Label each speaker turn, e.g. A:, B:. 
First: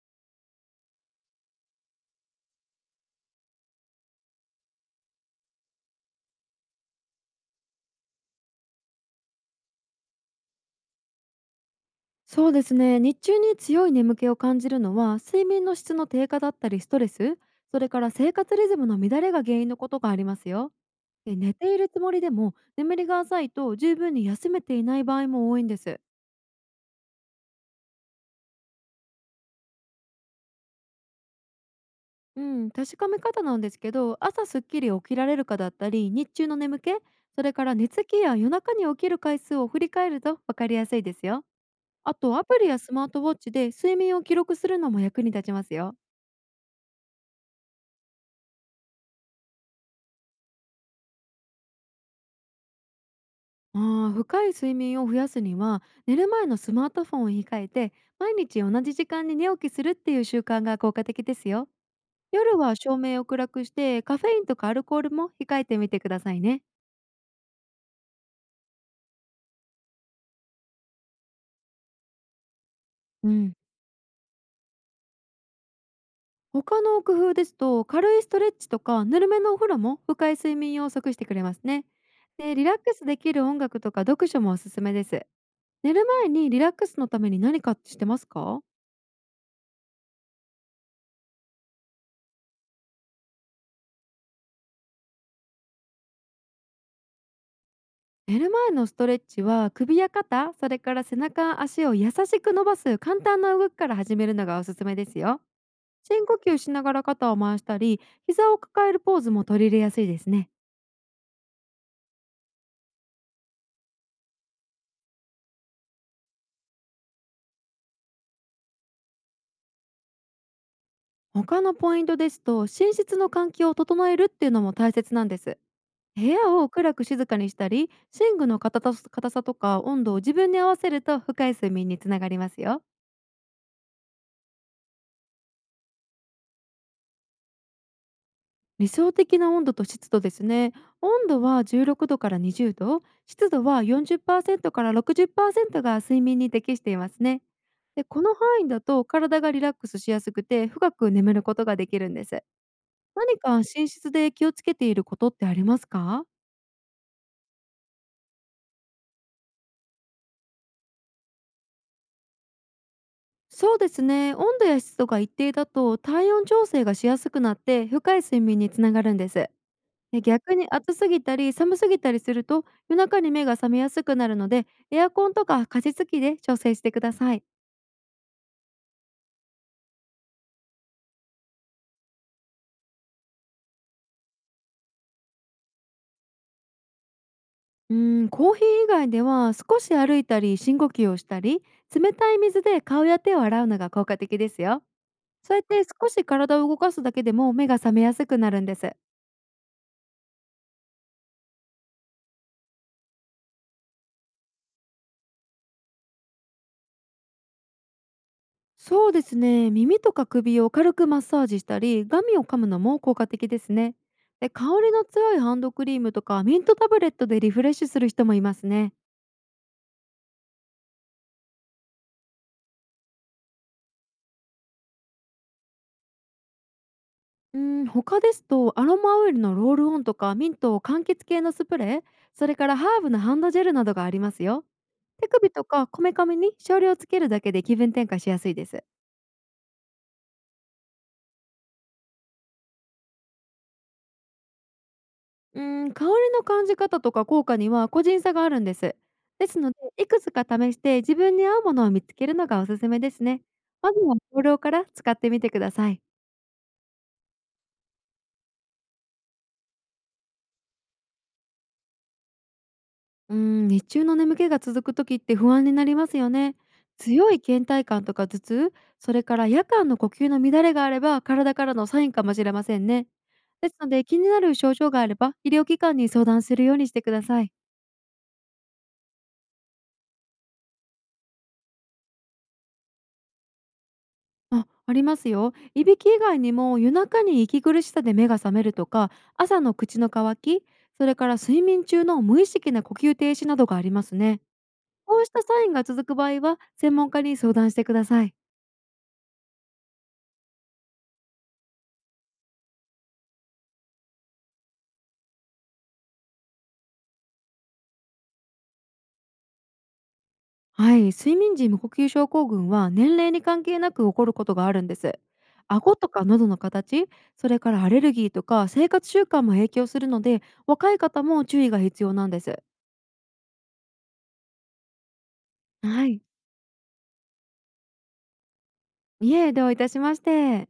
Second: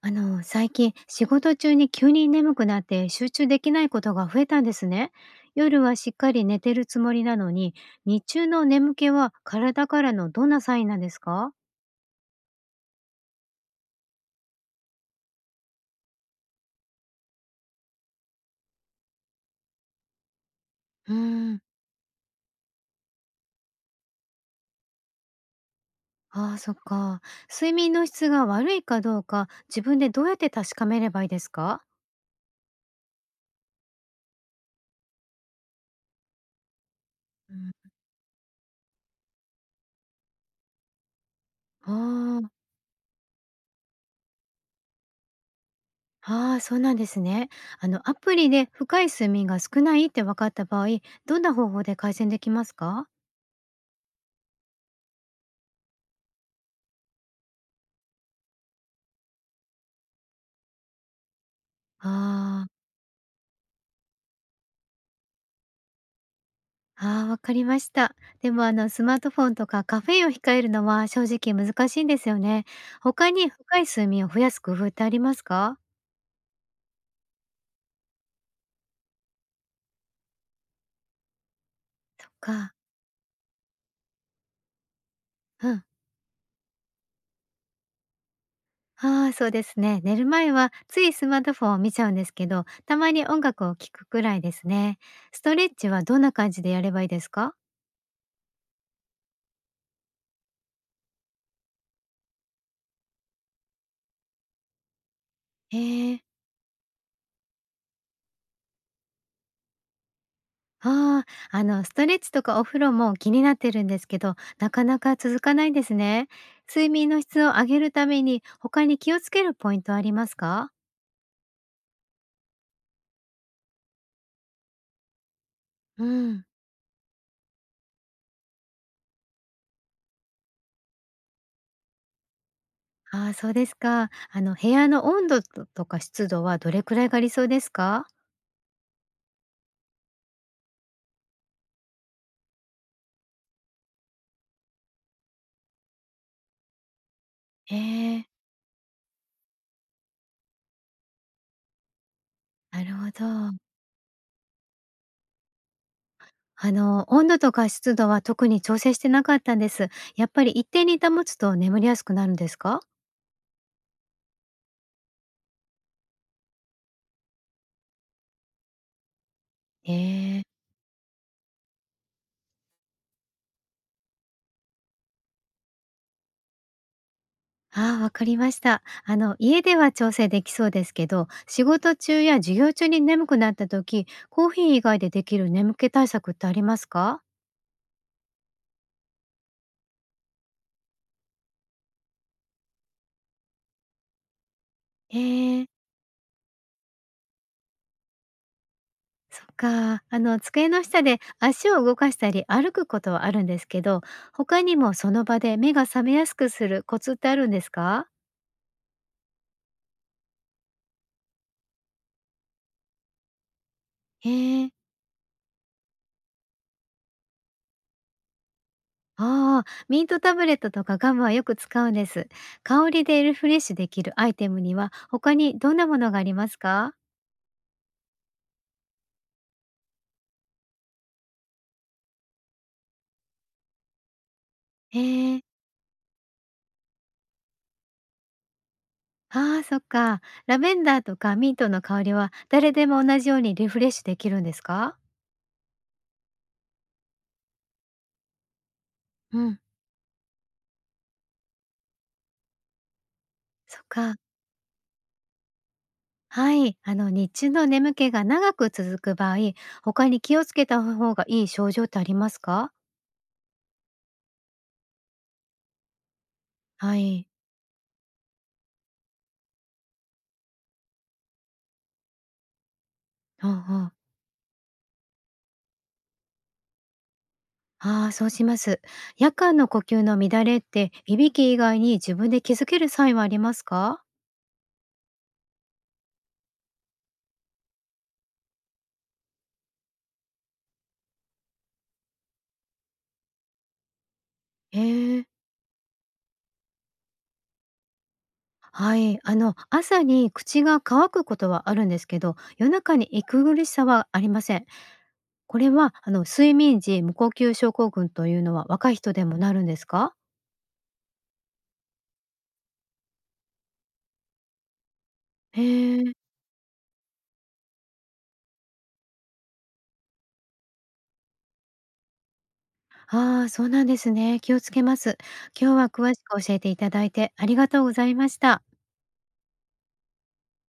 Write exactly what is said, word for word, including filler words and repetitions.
A: あの、最近仕事中に急に眠くなって集中できないことが増えたんですね。夜はしっかり寝てるつもりなのに、日中の眠気は体からのどんなサインなんですか？
B: そうですね。日中に強い眠気を感じるのは、睡眠の質の低下だったり、ストレス、それから生活リズムの乱れが原因のことがありますよ。
A: うー
B: で、寝
A: ん、
B: ているつもりでも眠りが浅いと、十分に休めていない場合も多いんです。
A: ああ、そっか。睡眠の質が悪いかどうか、自分でどうやって確かめればいいですか？
B: うん、確かめ方なんですけど、朝すっきり起きられるかだったり、日中の眠気、それ
A: う
B: か
A: ん。
B: ら寝つきや夜中に起きる回数を振り返ると分かりやすいですよ。
A: あ
B: あと、ア
A: ー。
B: プリやスマートウォッチで睡眠を記録するのも役に立ちますよ。
A: あー、そうなんですね。あの、アプリで深い睡眠が少ないって分かった場合、どんな方法で改善できますか？
B: あー深い睡眠を増やすには、寝る前のスマートフォンを控えて、毎日同じ時間に寝起きするっていう習慣が効果的ですよ。
A: あ
B: 夜
A: あ
B: は
A: ー。
B: 照明を暗くして、カフェインとかアルコールも控えてみてくださいね。
A: ああ、わかりました。でもあのスマートフォンとかカフェインを控えるのは正直難しいんですよね。
B: う
A: 他に
B: ん。
A: 深い睡眠を増やす工夫ってありますか？
B: 他の工夫ですと、軽いストレッチとかぬるめのお風呂も深い睡眠を即してくれますね。
A: そっ
B: で、リラ
A: か。
B: ックスできる音楽とか読書もおすすめです。
A: うん。
B: 寝る前にリラックスのために何かしてますか？
A: ああ、そうですね。寝る前はついスマートフォンを見ちゃうんですけど、たまに音楽を聴くくらいですね。ストレッチはどんな感じでやればいいですか？
B: 寝る前のストレッチは、首や肩、それから背中、足を優しく伸ばす簡単な動きから始めるのがおすすめですよ。
A: へえ。
B: 深呼吸しながら肩を回したり、膝を抱えるポーズも取り入れやすいですね。
A: ああ、あのストレッチとかお風呂も気になってるんですけど、なかなか続かないんですね。睡眠の質を上げるために他に気をつけるポイントありますか？
B: 他のポイントですと、寝室の換気を整えるっていうのも大切なんです。
A: う
B: 部
A: ん。
B: 屋を暗く静かにしたり、寝具の硬さ硬さとか温度を自分に合わせると、深い睡眠につながりますよ。
A: ああ、そうですか。あの、部屋の温度ととか湿度はどれくらいが理想ですか？
B: 理想的な温度と湿度ですね。温度はじゅうろくどからにじゅうど、湿度はよんじゅっパーセントからろくじゅっパーセントが睡眠に適していますね。
A: え
B: で、こ
A: え。
B: の範囲だと体がリラックスしやすくて深く眠ることができるんです。
A: なるほ
B: 何か
A: ど。
B: 寝室で気をつけていることってありますか？
A: あの、温度とか湿度は特に調整してなかったんです。やっぱり一定に保つと眠りやすくなるんですか？
B: そうですね。温度や湿度が一定だと体温調整がしやすくなって深い睡眠につながるんです。
A: え
B: で、
A: え。
B: 逆に暑すぎたり寒すぎたりすると、夜中に目が覚めやすくなるので、エアコンとか加湿器で調整してください。
A: ああ、わかりました。あの、家では調整できそうですけど、仕事中や授業中に眠くなった時、コーヒー以外でできる眠気対策ってありますか？
B: うーん、コーヒー以外では少し歩いたり深呼吸をしたり、冷たい水で顔や手を洗うのが効果的ですよ。
A: え
B: そうやっ
A: え。
B: て少し体を動かすだけでも目が覚めやすくなるんです。
A: そっか。あの、机の下で足を動かしたり歩くことはあるんですけど、他にもその場で目が覚めやすくするコツってあるんですか？
B: そうですね。耳とか首を軽くマッサージしたり、ガミを噛むのも効果的ですね。
A: へ
B: で、香
A: え。
B: りの強いハンドクリームとかミントタブレットでリフレッシュする人もいますね。
A: ああ、ミントタブレットとかガムはよく使うんです。香りでリフレッシュできるアイテムには他にどんなものがありますか？
B: うん、他ですと、アロマオイルのロールオンとかミントを柑橘系のスプレー、それからハーブのハンドジェルなどがありますよ。
A: へ
B: 手
A: え。
B: 首とかこめかみに少量つけるだけで気分転換しやすいです。
A: ああ、そっか。ラベンダーとかミントの香りは誰でも同じようにリフレッシュできるんですか？
B: うん、香りの感じ方とか効果には個人差があるんです。
A: う
B: で
A: ん。
B: すので、いくつか試して自分に合うものを見つけるのがおすすめですね。
A: そっ
B: まずは
A: か。
B: 少量から使ってみてください。
A: はい、あの日中の眠気が長く続く場合、他に気をつけた方がいい症状ってありますか？
B: うーん、日中の眠気が続く時って不安になりますよね。
A: はい。
B: 強い倦怠感とか頭痛、それから夜間の呼吸の乱れがあれば体からのサインかもしれませんね。
A: うん
B: です
A: う
B: の
A: ん。
B: で、気になる症状があれば医療機関に相談するようにしてください。
A: ああ、そうします。夜間の呼吸の乱れって、いびき以外に自分で気づけるサインはありますか？
B: あ、ありますよ。いびき以外にも夜中に息苦しさで目が覚めるとか、朝の口の渇き、それから睡眠中の無意識な呼吸停止などがありますね。
A: へ
B: こ
A: え。
B: うしたサインが続く場合は専門家に相談してください。
A: はい、あの朝に口が乾くことはあるんですけど、夜中に息苦しさはありません。これはあの睡眠時無呼吸症候群というのは若い人でもなるんですか？
B: はい、睡眠時無呼吸症候群は年齢に関係なく起こることがあるんです。
A: へ
B: 顎と
A: え。
B: か喉の形、それからアレルギーとか生活習慣も影響するので、若い方も注意が必要なんです。
A: ああ、そうなんですね。気をつけます。今日は
B: は
A: 詳
B: い。
A: しく教えていただいてありがとうございました。
B: いえ、どういたしまして。